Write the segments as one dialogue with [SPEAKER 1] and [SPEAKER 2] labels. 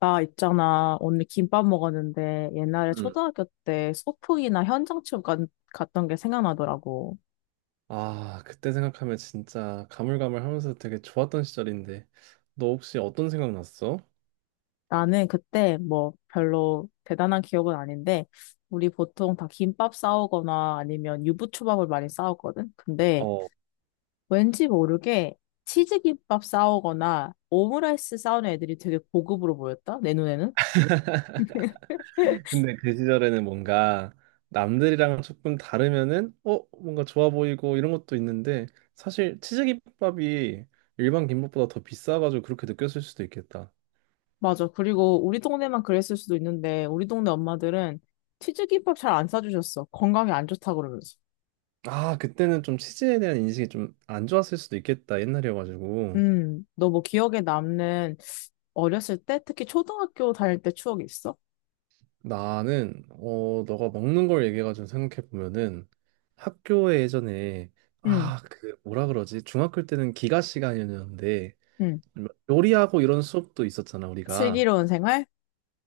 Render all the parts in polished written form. [SPEAKER 1] 나 있잖아. 오늘 김밥 먹었는데 옛날에
[SPEAKER 2] 음.
[SPEAKER 1] 초등학교 때 소풍이나 현장 체험 갔던 게 생각나더라고.
[SPEAKER 2] 아, 그때 생각하면 진짜 가물가물하면서 되게 좋았던 시절인데. 너 혹시 어떤 생각 났어?
[SPEAKER 1] 나는 그때 뭐 별로 대단한 기억은 아닌데 우리 보통 다 김밥 싸오거나 아니면 유부초밥을 많이 싸웠거든. 근데
[SPEAKER 2] 어,
[SPEAKER 1] 왠지 모르게 치즈김밥 싸오거나 오므라이스 싸우는 애들이 되게 고급으로 보였다. 내 눈에는.
[SPEAKER 2] 근데 그 시절에는 뭔가 남들이랑 조금 다르면은 뭔가 좋아 보이고 이런 것도 있는데 사실 치즈김밥이 일반 김밥보다 더 비싸가지고 그렇게 느꼈을 수도 있겠다.
[SPEAKER 1] 맞아. 그리고 우리 동네만 그랬을 수도 있는데, 우리 동네 엄마들은 튀김밥 잘 안 싸주셨어. 건강에 안 좋다 그러면서.
[SPEAKER 2] 아, 그때는 좀 치즈에 대한 인식이 좀 안 좋았을 수도 있겠다, 옛날이어가지고.
[SPEAKER 1] 너 뭐 기억에 남는 어렸을 때, 특히 초등학교 다닐 때 추억이 있어?
[SPEAKER 2] 나는 너가 먹는 걸 얘기해가지고 생각해 보면은 학교에 예전에
[SPEAKER 1] 응,
[SPEAKER 2] 아, 그 뭐라 그러지, 중학교 때는 기가 시간이었는데
[SPEAKER 1] 응.
[SPEAKER 2] 뭐 요리하고 이런 수업도 있었잖아 우리가.
[SPEAKER 1] 슬기로운 생활?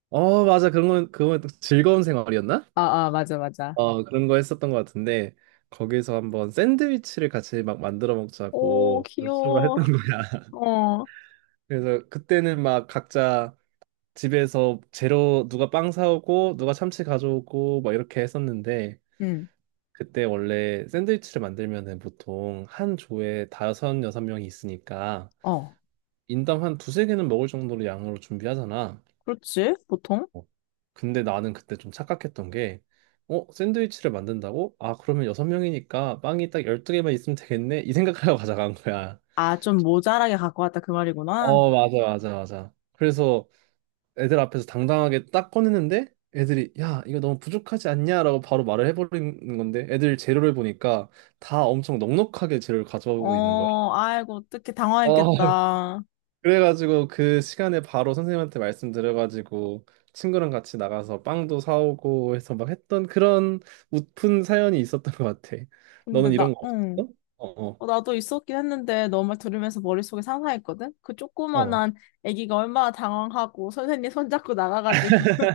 [SPEAKER 2] 어, 맞아. 그런 건 그건 즐거운 생활이었나?
[SPEAKER 1] 아, 아, 맞아, 맞아.
[SPEAKER 2] 어, 그런 거 했었던 것 같은데 거기서 한번 샌드위치를 같이 막 만들어
[SPEAKER 1] 오,
[SPEAKER 2] 먹자고 수업을
[SPEAKER 1] 귀여워.
[SPEAKER 2] 했던 거야.
[SPEAKER 1] 어,
[SPEAKER 2] 그래서 그때는 막 각자 집에서 재료 누가 빵 사오고 누가 참치 가져오고 막 이렇게 했었는데,
[SPEAKER 1] 응,
[SPEAKER 2] 그때 원래 샌드위치를 만들면은 보통 한 조에 다섯, 여섯 명이 있으니까
[SPEAKER 1] 어.
[SPEAKER 2] 인당 한 두 세 개는 먹을 정도로 양으로 준비하잖아.
[SPEAKER 1] 그렇지, 보통?
[SPEAKER 2] 어, 근데 나는 그때 좀 착각했던 게, 어, 샌드위치를 만든다고? 아, 그러면 여섯 명이니까 빵이 딱 열두 개만 있으면 되겠네? 이 생각하고 가져간 거야.
[SPEAKER 1] 아, 좀 모자라게 갖고 왔다 그 말이구나.
[SPEAKER 2] 어, 맞아, 맞아, 맞아. 그래서 애들 앞에서 당당하게 딱 꺼냈는데 애들이, 야, 이거 너무 부족하지 않냐? 라고 바로 말을 해버리는 건데, 애들 재료를 보니까 다 엄청 넉넉하게 재료를 가져오고 있는 거야.
[SPEAKER 1] 어, 아이고, 어떻게
[SPEAKER 2] 어,
[SPEAKER 1] 당황했겠다.
[SPEAKER 2] 그래가지고 그 시간에 바로 선생님한테 말씀드려가지고 친구랑 같이 나가서 빵도 사오고 해서 막 했던 그런 웃픈 사연이 있었던 것 같아.
[SPEAKER 1] 근데
[SPEAKER 2] 너는
[SPEAKER 1] 나,
[SPEAKER 2] 이런 거
[SPEAKER 1] 응.
[SPEAKER 2] 없었어? 어,
[SPEAKER 1] 어, 나도 있었긴 했는데 너 말 들으면서 머릿속에 상상했거든? 그
[SPEAKER 2] 어. 어.
[SPEAKER 1] 조그만한 아기가 얼마나 당황하고 선생님 손잡고 나가가지고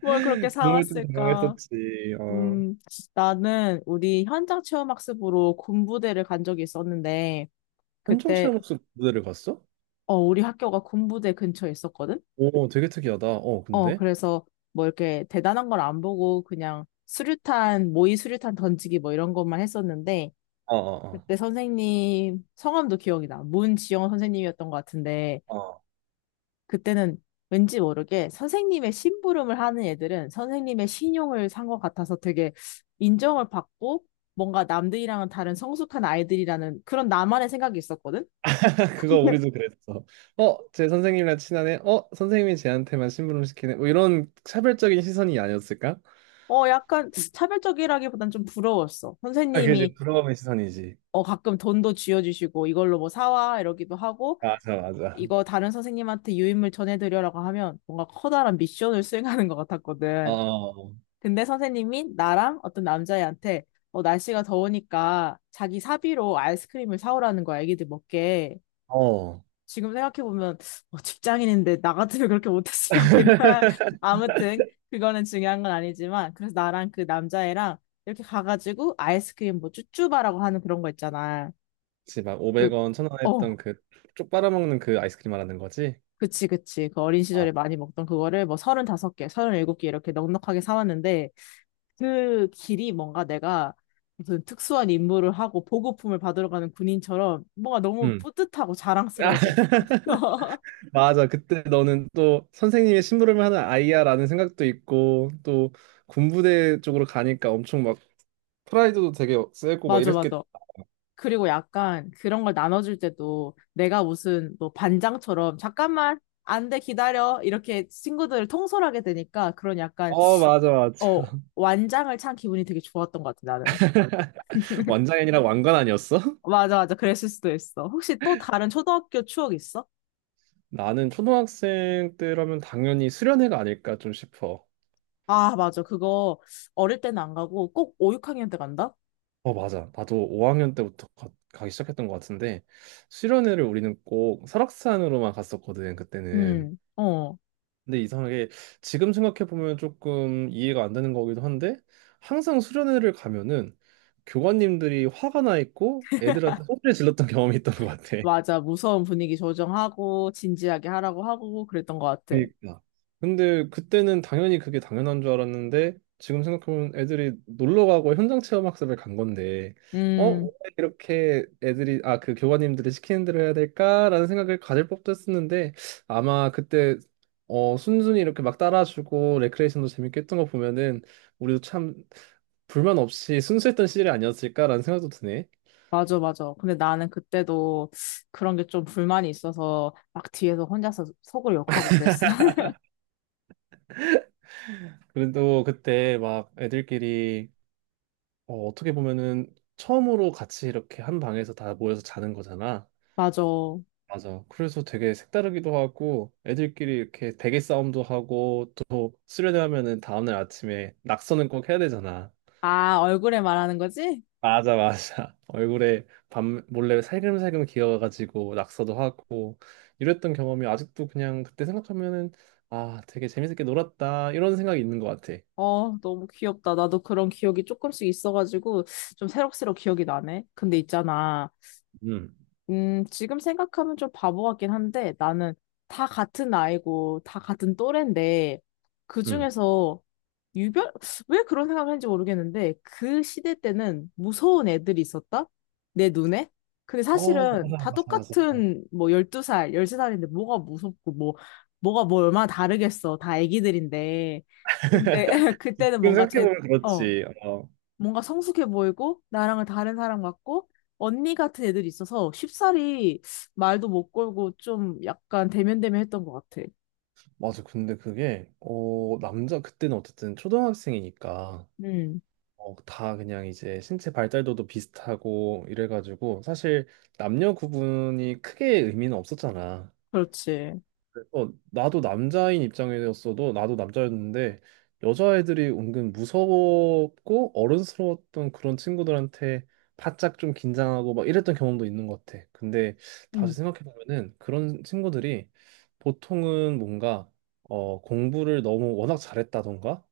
[SPEAKER 1] 뭘 그렇게
[SPEAKER 2] 정말 좀
[SPEAKER 1] 사왔을까?
[SPEAKER 2] 당황했었지. 어.
[SPEAKER 1] 음, 나는 우리 현장 체험학습으로 군부대를 간 적이 있었는데
[SPEAKER 2] 현정
[SPEAKER 1] 그때
[SPEAKER 2] 씨가 목소리 무대를 갔어?
[SPEAKER 1] 어, 우리 학교가 군부대 근처에 있었거든?
[SPEAKER 2] 오, 되게 특이하다. 어,
[SPEAKER 1] 어,
[SPEAKER 2] 근데?
[SPEAKER 1] 그래서 뭐 이렇게 대단한 걸 안 보고 그냥 수류탄, 모의 수류탄 던지기 뭐 이런 것만 했었는데
[SPEAKER 2] 어, 어,
[SPEAKER 1] 그때 선생님 성함도 기억이 나. 문지영 선생님이었던 것 같은데
[SPEAKER 2] 어. 어.
[SPEAKER 1] 그때는 왠지 모르게 선생님의 심부름을 하는 애들은 선생님의 신용을 산 것 같아서 되게 인정을 받고 뭔가 남들이랑은 다른 성숙한 아이들이라는 그런 나만의 생각이 있었거든?
[SPEAKER 2] 그거 우리도 그랬어. 어, 제 선생님이랑 친하네. 어, 선생님이 쟤한테만 심부름 시키네. 뭐 이런 차별적인 시선이 아니었을까?
[SPEAKER 1] 어, 약간 차별적이라기보단 좀 부러웠어.
[SPEAKER 2] 아, 그지.
[SPEAKER 1] 선생님이
[SPEAKER 2] 부러움의 시선이지.
[SPEAKER 1] 가끔 돈도 쥐어주시고 이걸로 뭐 사와 이러기도 하고
[SPEAKER 2] 맞아, 맞아.
[SPEAKER 1] 이거 다른 선생님한테 유인물 전해드려라고 하면 뭔가 커다란 미션을 수행하는 것 같았거든.
[SPEAKER 2] 어,
[SPEAKER 1] 근데 선생님이 나랑 어떤 남자애한테 날씨가 더우니까 자기 사비로 아이스크림을 사오라는 거야, 애기들 먹게.
[SPEAKER 2] 어.
[SPEAKER 1] 지금 생각해보면 직장인인데 나 같으면 그렇게 못했을 것 같긴 해. 아무튼 그거는 중요한 건 아니지만 그래서 나랑 그 남자애랑 이렇게 가가지고 아이스크림 뭐 쭈쭈바라고 하는 그런 거 있잖아.
[SPEAKER 2] 그치, 막
[SPEAKER 1] 그,
[SPEAKER 2] 500원, 1000원 했던
[SPEAKER 1] 어,
[SPEAKER 2] 그, 쪽 빨아먹는 그 아이스크림 말하는 거지?
[SPEAKER 1] 그치, 그치. 그 어린
[SPEAKER 2] 아,
[SPEAKER 1] 시절에 많이 먹던 그거를 뭐 35개 37개 이렇게 넉넉하게 사왔는데 그 길이 뭔가 내가 무슨 특수한 임무를 하고 보급품을 받으러 가는 군인처럼 뭔가 너무
[SPEAKER 2] 음.
[SPEAKER 1] 뿌듯하고 자랑스러웠던 기억이 있어.
[SPEAKER 2] 아, 맞아. 그때 너는 또 선생님의 심부름을 하는 아이야라는 생각도 있고, 또 군부대 쪽으로 가니까 엄청 막 프라이드도 되게 세고 막
[SPEAKER 1] 맞아,
[SPEAKER 2] 이랬겠.
[SPEAKER 1] 맞아. 그리고 약간 그런 걸 나눠줄 때도 내가 무슨 뭐 반장처럼 잠깐만 안돼 기다려 이렇게 친구들을 통솔하게 되니까 그런 약간
[SPEAKER 2] 어, 맞아,
[SPEAKER 1] 어
[SPEAKER 2] 맞아.
[SPEAKER 1] 완장을 찬 기분이 되게 좋았던 것 같아 나는.
[SPEAKER 2] 완장애니랑 왕관 아니었어?
[SPEAKER 1] 맞아, 맞아. 그랬을 수도 있어. 혹시 또 다른 초등학교 추억 있어?
[SPEAKER 2] 나는 초등학생 때라면 당연히 수련회가 아닐까 좀 싶어.
[SPEAKER 1] 아, 맞아. 그거 어릴 때는 안 가고 꼭 5, 6학년 때 간다?
[SPEAKER 2] 어, 맞아. 나도 5학년 때부터 가기 시작했던 것 같은데, 수련회를 우리는 꼭 설악산으로만 갔었거든, 그때는.
[SPEAKER 1] 어,
[SPEAKER 2] 근데 이상하게 지금 생각해보면 조금 이해가 안 되는 거기도 한데, 항상 수련회를 가면은 교관님들이 화가 나 있고 애들한테 소리를 질렀던 경험이 있던 것 같아.
[SPEAKER 1] 맞아. 무서운 분위기 조정하고, 진지하게 하라고 하고, 그랬던 것 같아.
[SPEAKER 2] 그러니까. 근데 그때는 당연히 그게 당연한 줄 알았는데 지금 생각하면 애들이 놀러 가고 현장 체험 학습을 간 건데, 어? 왜
[SPEAKER 1] 음,
[SPEAKER 2] 이렇게 애들이 아, 그 교관님들이 시키는 대로 해야 될까라는 생각을 가질 법도 했었는데 아마 그때 순순히 이렇게 막 따라주고 레크레이션도 재밌게 했던 거 보면은 우리도 참 불만 없이 순수했던 시절이 아니었을까라는 생각도 드네.
[SPEAKER 1] 맞아, 맞아. 근데 나는 그때도 그런 게 좀 불만이 있어서, 막 뒤에서 혼자서 속을 욕하고 그랬어.
[SPEAKER 2] 그래도 그때 막 애들끼리 어, 어떻게 보면은 처음으로 같이 이렇게 한 방에서 다 모여서 자는 거잖아.
[SPEAKER 1] 맞아.
[SPEAKER 2] 맞아. 그래서 되게 색다르기도 하고 애들끼리 이렇게 베개 싸움도 하고 또 수련회 하면은 다음날 아침에 낙서는 꼭 해야 되잖아.
[SPEAKER 1] 아, 얼굴에 말하는 거지?
[SPEAKER 2] 맞아, 맞아. 얼굴에 밤 몰래 살금살금 기어가지고 낙서도 하고 이랬던 경험이 아직도 그냥 그때 생각하면은 아, 되게 재밌게 놀았다, 이런 생각이 있는 것 같아.
[SPEAKER 1] 어, 너무 귀엽다. 나도 그런 기억이 조금씩 있어가지고, 좀 새록새록 기억이 나네. 근데 있잖아.
[SPEAKER 2] 음,
[SPEAKER 1] 지금 생각하면 좀 바보 같긴 한데 나는 다 같은 나이고 다 같은 또래인데
[SPEAKER 2] 음.
[SPEAKER 1] 그중에서 유별 왜 그런 생각을 했는지 모르겠는데 그 시대 때는 무서운 애들이 있었다? 내 눈에? 근데
[SPEAKER 2] 어,
[SPEAKER 1] 사실은
[SPEAKER 2] 맞아,
[SPEAKER 1] 다
[SPEAKER 2] 맞아, 맞아. 어.
[SPEAKER 1] 똑같은 뭐 12살, 13살인데 뭐가 무섭고 뭐 뭐가 뭐 얼마나 다르겠어. 다 애기들인데. 근데 그때는
[SPEAKER 2] 지금
[SPEAKER 1] 뭔가 제
[SPEAKER 2] 생각해보면
[SPEAKER 1] 어.
[SPEAKER 2] 그렇지. 어,
[SPEAKER 1] 뭔가 성숙해 보이고 나랑은 다른 사람 같고 언니 같은 애들이 있어서 쉽사리 말도 못 걸고 좀 약간 대면대면했던 것 같아.
[SPEAKER 2] 맞아. 근데 그게 남자 그때는 어쨌든 초등학생이니까
[SPEAKER 1] 음,
[SPEAKER 2] 어, 다 그냥 이제 신체 발달도도 비슷하고 이래가지고 사실 남녀 구분이 크게 의미는 없었잖아.
[SPEAKER 1] 그렇지.
[SPEAKER 2] 그, 어, 나도 남자인 입장이었어도 나도 남자였는데 여자애들이 은근 무서웠고 어른스러웠던 그런 친구들한테 바짝 좀 긴장하고 막 이랬던 경험도 있는 것 같아. 근데 다시
[SPEAKER 1] 음.
[SPEAKER 2] 생각해 보면은 그런 친구들이 보통은 뭔가 어, 공부를 너무 워낙 잘했다던가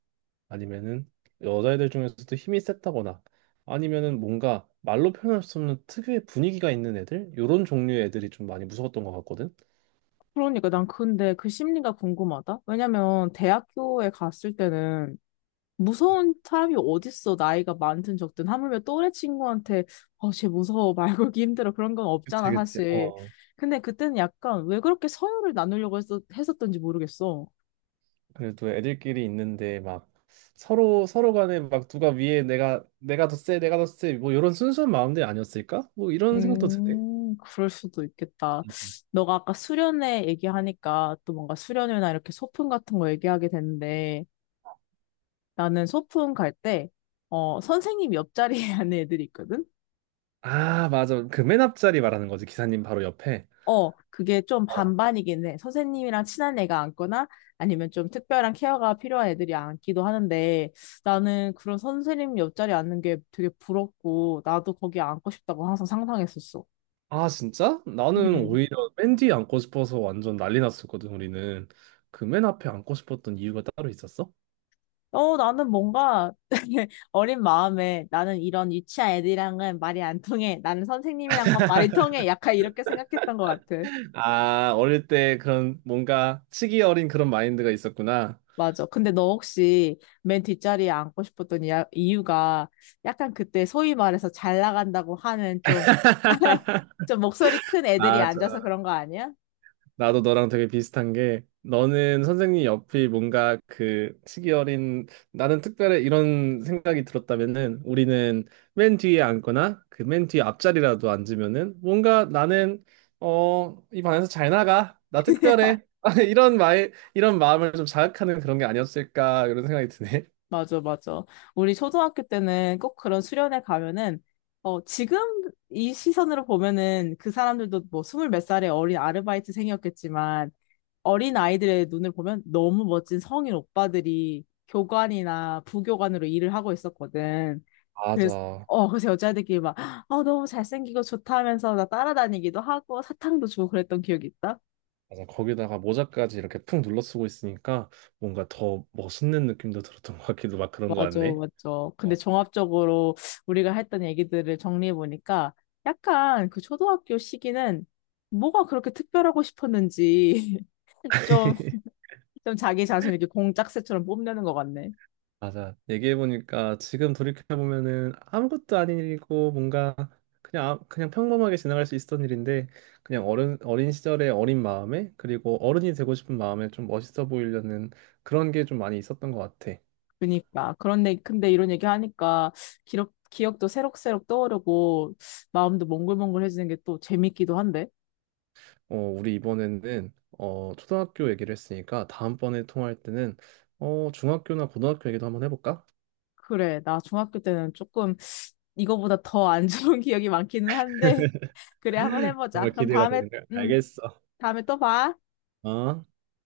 [SPEAKER 2] 아니면은 여자애들 중에서도 힘이 셌다거나 아니면은 뭔가 말로 표현할 수 없는 특유의 분위기가 있는 애들, 이런 종류의 애들이 좀 많이 무서웠던 것 같거든.
[SPEAKER 1] 그러니까 난 근데 그 심리가 궁금하다. 왜냐면 대학교에 갔을 때는 무서운 사람이 어딨어. 나이가 많든 적든 하물며 또래 친구한테 어, 쟤 무서워. 말 걸기 힘들어. 그런 건
[SPEAKER 2] 그치,
[SPEAKER 1] 없잖아,
[SPEAKER 2] 그치.
[SPEAKER 1] 사실.
[SPEAKER 2] 어.
[SPEAKER 1] 근데 그때는 약간 왜 그렇게 서열을 나누려고 했었던지 모르겠어.
[SPEAKER 2] 그래도 애들끼리 있는데 막 서로 서로 간에 막 누가 위에 내가 더 세, 내가 더 세, 뭐 이런 순수한 마음들이 아니었을까? 뭐 이런 생각도 드네.
[SPEAKER 1] 그럴 수도 있겠다.
[SPEAKER 2] 음, 음.
[SPEAKER 1] 너가 아까 수련회 얘기하니까 또 뭔가 수련회나 이렇게 소풍 같은 거 얘기하게 되는데 나는 소풍 갈 때, 선생님 옆자리에 앉는 애들이 있거든?
[SPEAKER 2] 아, 맞아. 그 맨 앞자리 말하는 거지. 기사님 바로 옆에.
[SPEAKER 1] 어, 그게 좀
[SPEAKER 2] 어,
[SPEAKER 1] 반반이긴 해. 선생님이랑 친한 애가 앉거나 아니면 좀 특별한 케어가 필요한 애들이 앉기도 하는데 나는 그런 선생님 옆자리에 앉는 게 되게 부럽고 나도 거기 앉고 싶다고 항상 상상했었어.
[SPEAKER 2] 아, 진짜? 나는
[SPEAKER 1] 음.
[SPEAKER 2] 오히려 맨 뒤에 앉고 싶어서 완전 난리 났었거든, 우리는. 그 맨 앞에 앉고 싶었던 이유가 따로 있었어?
[SPEAKER 1] 나는 뭔가 어린 마음에 나는 이런 유치한 애들이랑은 말이 안 통해. 나는 선생님이랑만 말이 통해. 약간 이렇게 생각했던 것 같아.
[SPEAKER 2] 아, 어릴 때 그런 뭔가 치기 어린 그런 마인드가 있었구나.
[SPEAKER 1] 맞아. 근데 너 혹시 맨 뒷자리에 앉고 싶었던 이유가 약간 그때 소위 말해서 잘 나간다고 하는 좀, 좀 목소리 큰 애들이 앉아서
[SPEAKER 2] 맞아.
[SPEAKER 1] 그런 거 아니야?
[SPEAKER 2] 나도 너랑 되게 비슷한 게, 너는 선생님 옆이 뭔가 그 시기 어린 나는 특별히 이런 생각이 들었다면은 우리는 맨 뒤에 앉거나 그 맨 뒤에 앞자리라도 앉으면은 뭔가 나는 이 반에서 잘 나가, 나 특별해, 이런 말 이런 마음을 좀 자극하는 그런 게 아니었을까, 이런 생각이 드네.
[SPEAKER 1] 맞아, 맞아. 우리 초등학교 때는 꼭 그런 수련회 가면은, 지금 이 시선으로 보면은 그 사람들도 뭐 스물 몇 살의 어린 아르바이트생이었겠지만, 어린 아이들의 눈을 보면 너무 멋진 성인 오빠들이 교관이나 부교관으로 일을 하고 있었거든. 그래서,
[SPEAKER 2] 맞아.
[SPEAKER 1] 그래서, 여자애들끼리 막, 너무 잘생기고 좋다 하면서 나 따라다니기도 하고 사탕도 주고 그랬던 기억이 있다.
[SPEAKER 2] 맞아. 거기다가 모자까지 이렇게 푹 눌러 쓰고 있으니까 뭔가 더 멋있는 느낌도 들었던 것 같기도 막 그런 것
[SPEAKER 1] 맞죠,
[SPEAKER 2] 같네.
[SPEAKER 1] 맞죠. 근데
[SPEAKER 2] 어.
[SPEAKER 1] 종합적으로 우리가 했던 얘기들을 정리해보니까 약간 그 초등학교 시기는 뭐가 그렇게 특별하고 싶었는지 좀, 좀 자기 자신을 이렇게 공작새처럼 뽐내는 것 같네.
[SPEAKER 2] 맞아. 얘기해보니까 지금 돌이켜보면은 아무것도 아닌 일이고 뭔가 그냥, 아- 그냥 평범하게 지나갈 수 있었던 일인데 그냥 어른, 어린 시절의 어린 마음에 그리고 어른이 되고 싶은 마음에 좀 멋있어 보이려는 그런 게 좀 많이 있었던 것 같아.
[SPEAKER 1] 그니까. 그런데, 근데 이런 얘기 하니까 기억도 새록새록 떠오르고 마음도 몽글몽글해지는 게 또 재밌기도 한데.
[SPEAKER 2] 어, 우리 이번에는 어, 초등학교 얘기를 했으니까 다음번에 통화할 때는 어, 중학교나 고등학교 얘기도 한번 해볼까?
[SPEAKER 1] 그래, 나 중학교 때는 조금 이거보다 더 안 좋은 기억이 많기는 한데. 그래, 한번 해보자.
[SPEAKER 2] 정말
[SPEAKER 1] 그럼
[SPEAKER 2] 기대가
[SPEAKER 1] 다음에,
[SPEAKER 2] 되는 거야.
[SPEAKER 1] 음,
[SPEAKER 2] 알겠어.
[SPEAKER 1] 다음에 또 봐.
[SPEAKER 2] 어?